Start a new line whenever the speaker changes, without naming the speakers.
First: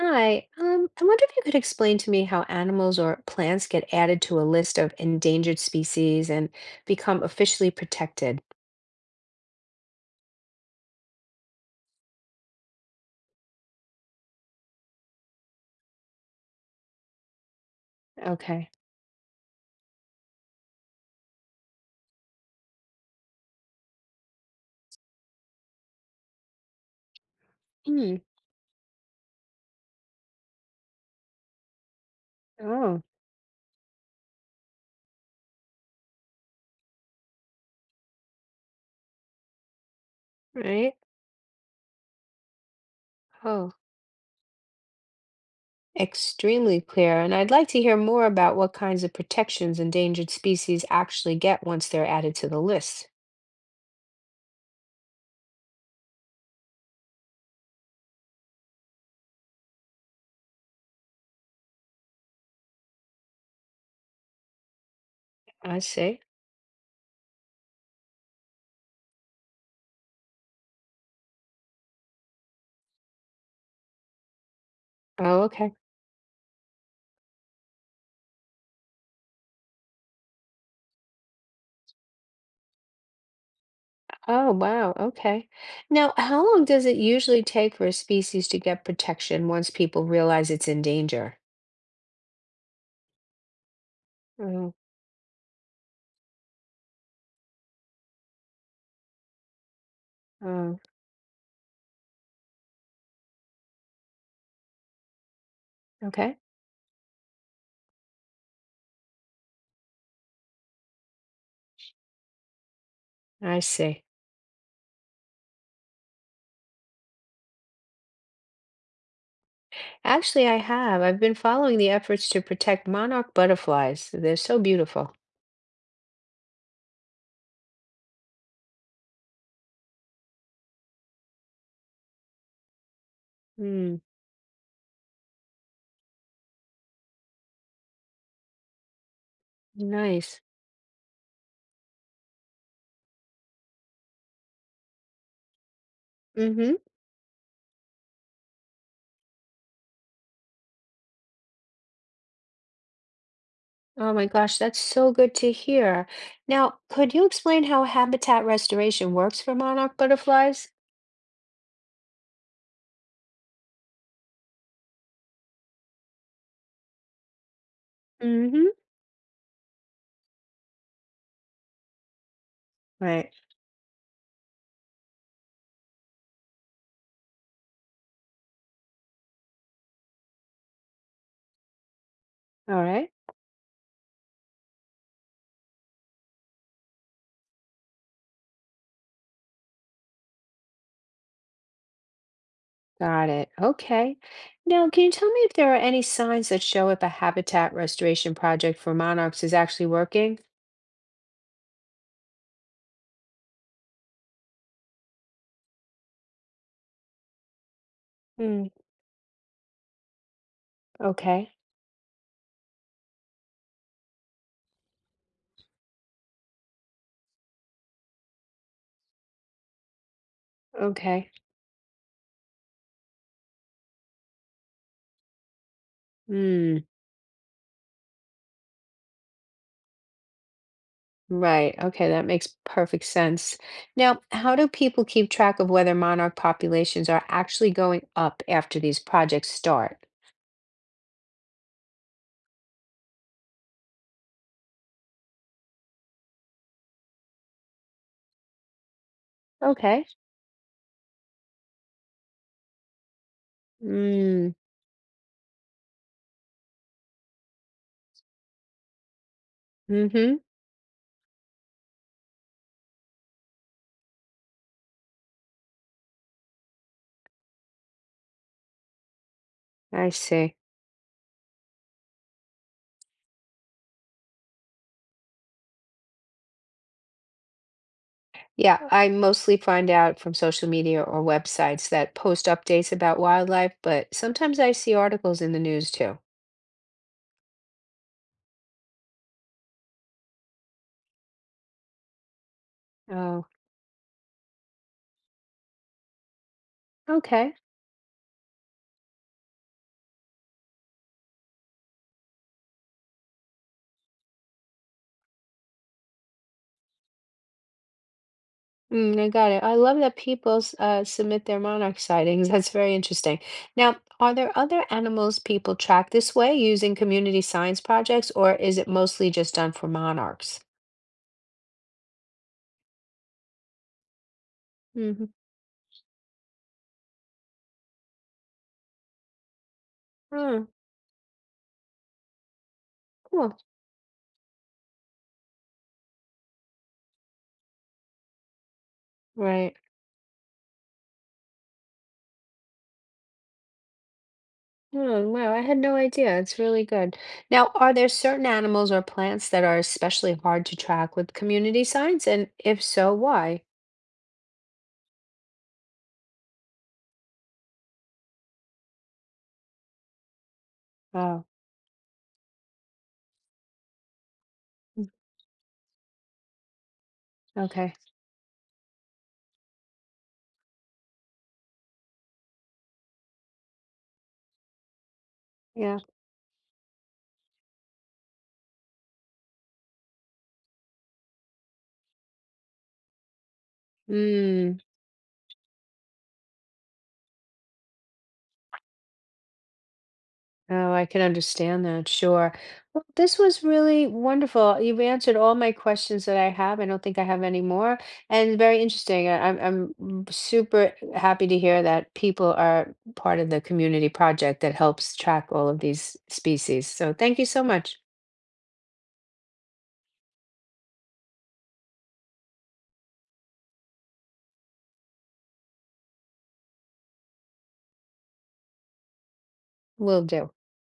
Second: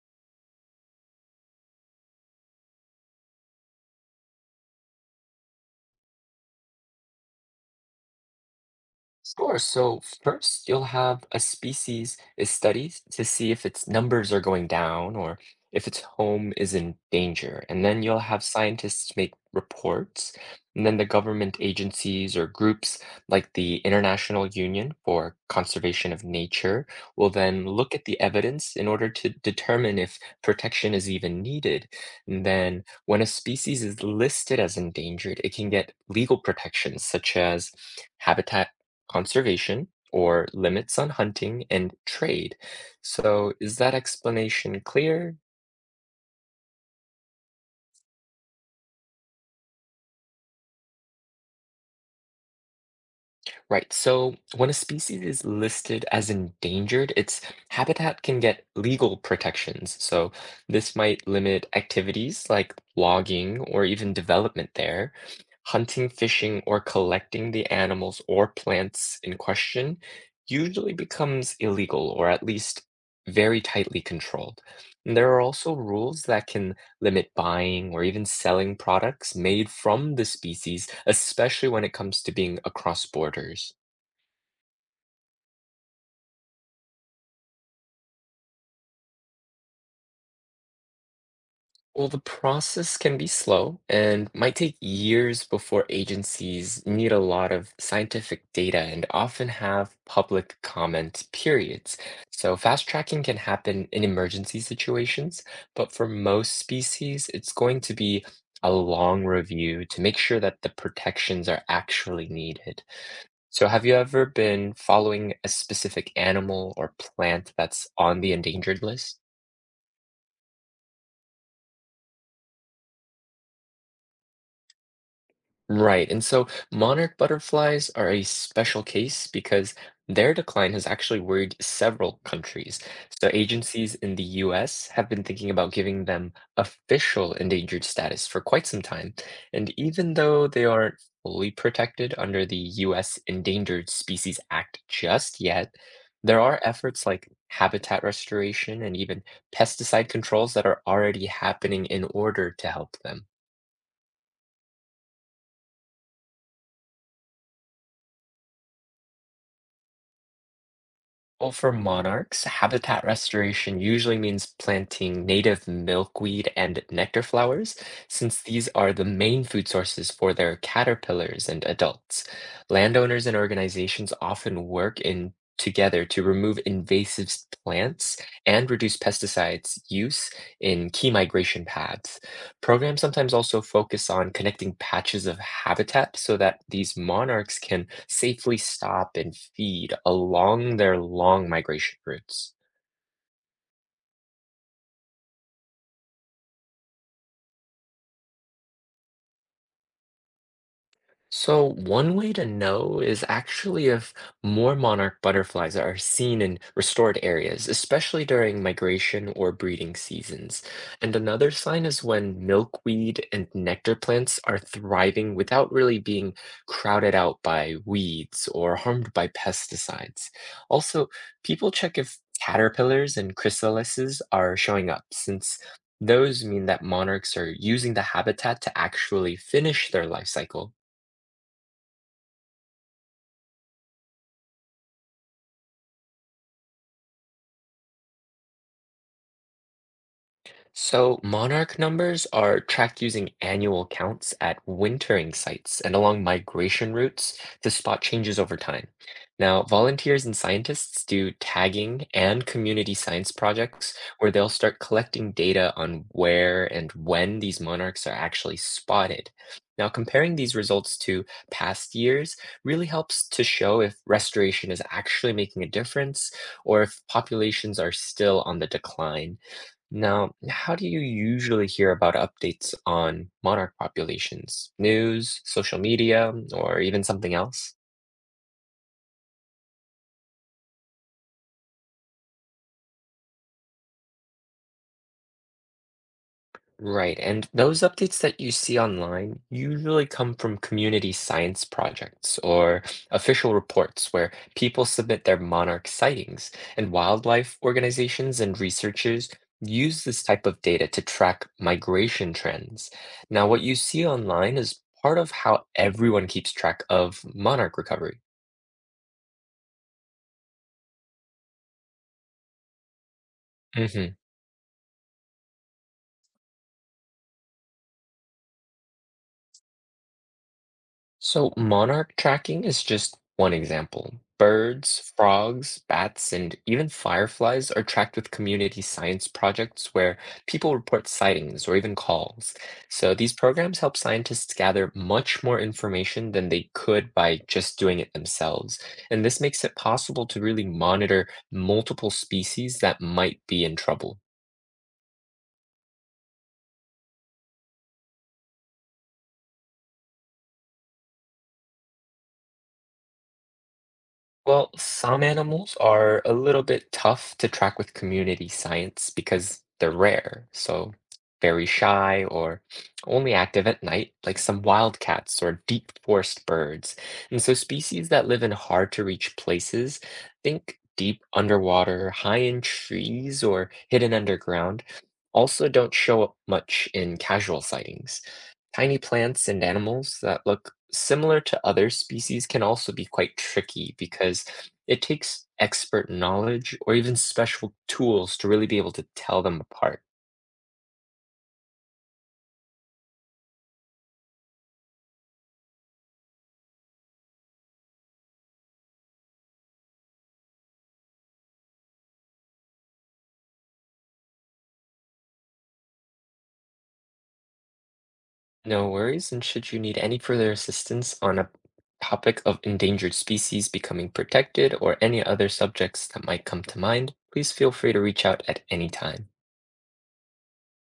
Hi, I wonder if you could explain to me how animals or plants get added to a list of endangered species and become officially protected.
Sure. So first, you'll have a species is studied to see if its numbers are going down or if its home is in danger. And then you'll have
Okay.
scientists make reports. And then the government agencies or groups like the International Union for Conservation of Nature will then look at
Hmm.
the evidence in order to determine if protection is even needed. And then
Oh,
when a species is listed as endangered, it can get legal protections such as habitat conservation or
right.
limits on hunting and trade. So,
Oh,
is that explanation clear?
extremely clear. And I'd like to hear more about what kinds of protections endangered species actually get once they're added to the list.
Right. So, when a species is listed as endangered, its habitat can get legal protections. So, this might limit activities like logging or even development there.
I
Hunting,
see.
fishing, or collecting the animals or plants in question usually becomes illegal or at least very tightly controlled. And there are
Oh,
also
okay.
rules that can limit buying or even selling products made from the species, especially when it comes to being across borders.
Oh, wow. Okay. Now, how long does it usually take for a species to get protection once people realize it's in danger?
Well, the process can be slow and might
Oh,
take years before agencies need a lot of scientific data and often have public
oh,
comment periods. So, fast tracking can happen in emergency situations, but for
okay.
most species, it's going to be a long review to make sure that the protections are actually needed.
I
So have you
see.
ever been following a specific animal or plant that's on the endangered list?
Actually, I have. I've been following the efforts to protect monarch butterflies. They're so beautiful.
Right. And so monarch butterflies are a special case because their decline has actually worried several countries. So agencies
Mm,
in the US have been thinking about giving them official endangered status for quite some time. And even
nice.
though they aren't fully protected under the US Endangered Species Act just yet, there are
Mm-hmm.
efforts like habitat restoration and even pesticide controls that are already happening in order to help them.
Oh my gosh, that's so good to hear. Now, could you explain how habitat restoration works for monarch butterflies?
Well, for monarchs, habitat restoration usually means planting native milkweed and nectar flowers, since
Mm-hmm.
these are the main food sources for their caterpillars and adults. Landowners
Right.
and organizations often work in together to remove plants and reduce pesticides use in key migration paths.
All
Programs
right.
sometimes also focus on connecting patches of habitat so that these monarchs can safely stop and feed along their long migration routes.
Got it. Okay. Now, can you tell me if there are any signs that show if a habitat restoration project for monarchs is actually working?
So, one way to know is actually if more monarch butterflies are seen in restored areas, especially during
Mm,
migration or breeding seasons. And another
okay.
sign is when milkweed and nectar plants are thriving without really being crowded out by weeds or harmed by pesticides. Also,
Okay.
people check if caterpillars and chrysalises are showing up, since those mean that
Hmm.
monarchs are using the habitat to actually finish their life cycle.
Right. Okay, that makes perfect sense. Now, how do people keep track of whether monarch populations are actually going up after these projects start?
So monarch numbers are tracked using annual counts at wintering sites and along migration routes to spot changes over time. Now,
Okay.
volunteers and scientists do tagging and community science projects where they'll
Mm,
start collecting data on where and when these monarchs are actually spotted. Now, comparing
mm-hmm.
these results to past years really helps to show if restoration is actually making a difference or if populations are still on the decline.
I
Now,
see.
how do you usually hear about updates on monarch populations? News, social media, or even something else?
Yeah, I mostly find out from social media or websites that post updates about wildlife, but sometimes I see articles in the news too.
Right, and those updates that you see online usually come from community science projects or
Oh,
official reports where people submit their monarch sightings, and
okay.
wildlife organizations and researchers use this type of data to track migration trends. Now, what you see online is part of how everyone keeps track of monarch recovery.
Mm, I got it. I love that submit their monarch sightings. That's very interesting. Now,
hmm
are there other animals people track this way using community science projects, or is it mostly just done for monarchs?
So, monarch tracking is just one example. Birds,
Mm-hmm.
frogs, bats, and even fireflies are tracked with community science projects where
Oh,
people report sightings or even calls. So, these
cool.
programs help scientists gather much more information than they could by just doing it themselves. And this makes
Right.
it possible to really monitor multiple species that might be in trouble.
Oh, wow. I had no idea. It's really good. Now, are there certain animals or plants that are especially hard to track with community science? And if so, why?
Well, some animals are a little bit tough to track with community science because they're rare, so
Oh,
very shy or only active at night, like some wild cats or deep forest birds. And so
okay.
species that live in hard to reach places, think deep underwater, high in trees, or hidden underground, also don't
Yeah.
show up much in casual sightings. Tiny plants and animals that look similar to other species can also be quite tricky because
Mm.
it takes expert knowledge or even special tools to really be able to tell them apart.
Oh, I can understand that. Sure. Well, this was really wonderful. You've answered all my questions that I have. I don't think I have any more. And very interesting. Super happy to hear that people are part of the community project that helps track all of these species. So thank you so much.
No worries, and should you need any further assistance on a topic of endangered species becoming protected or any other subjects that might come to mind, please feel free to reach out at any time.
Will do.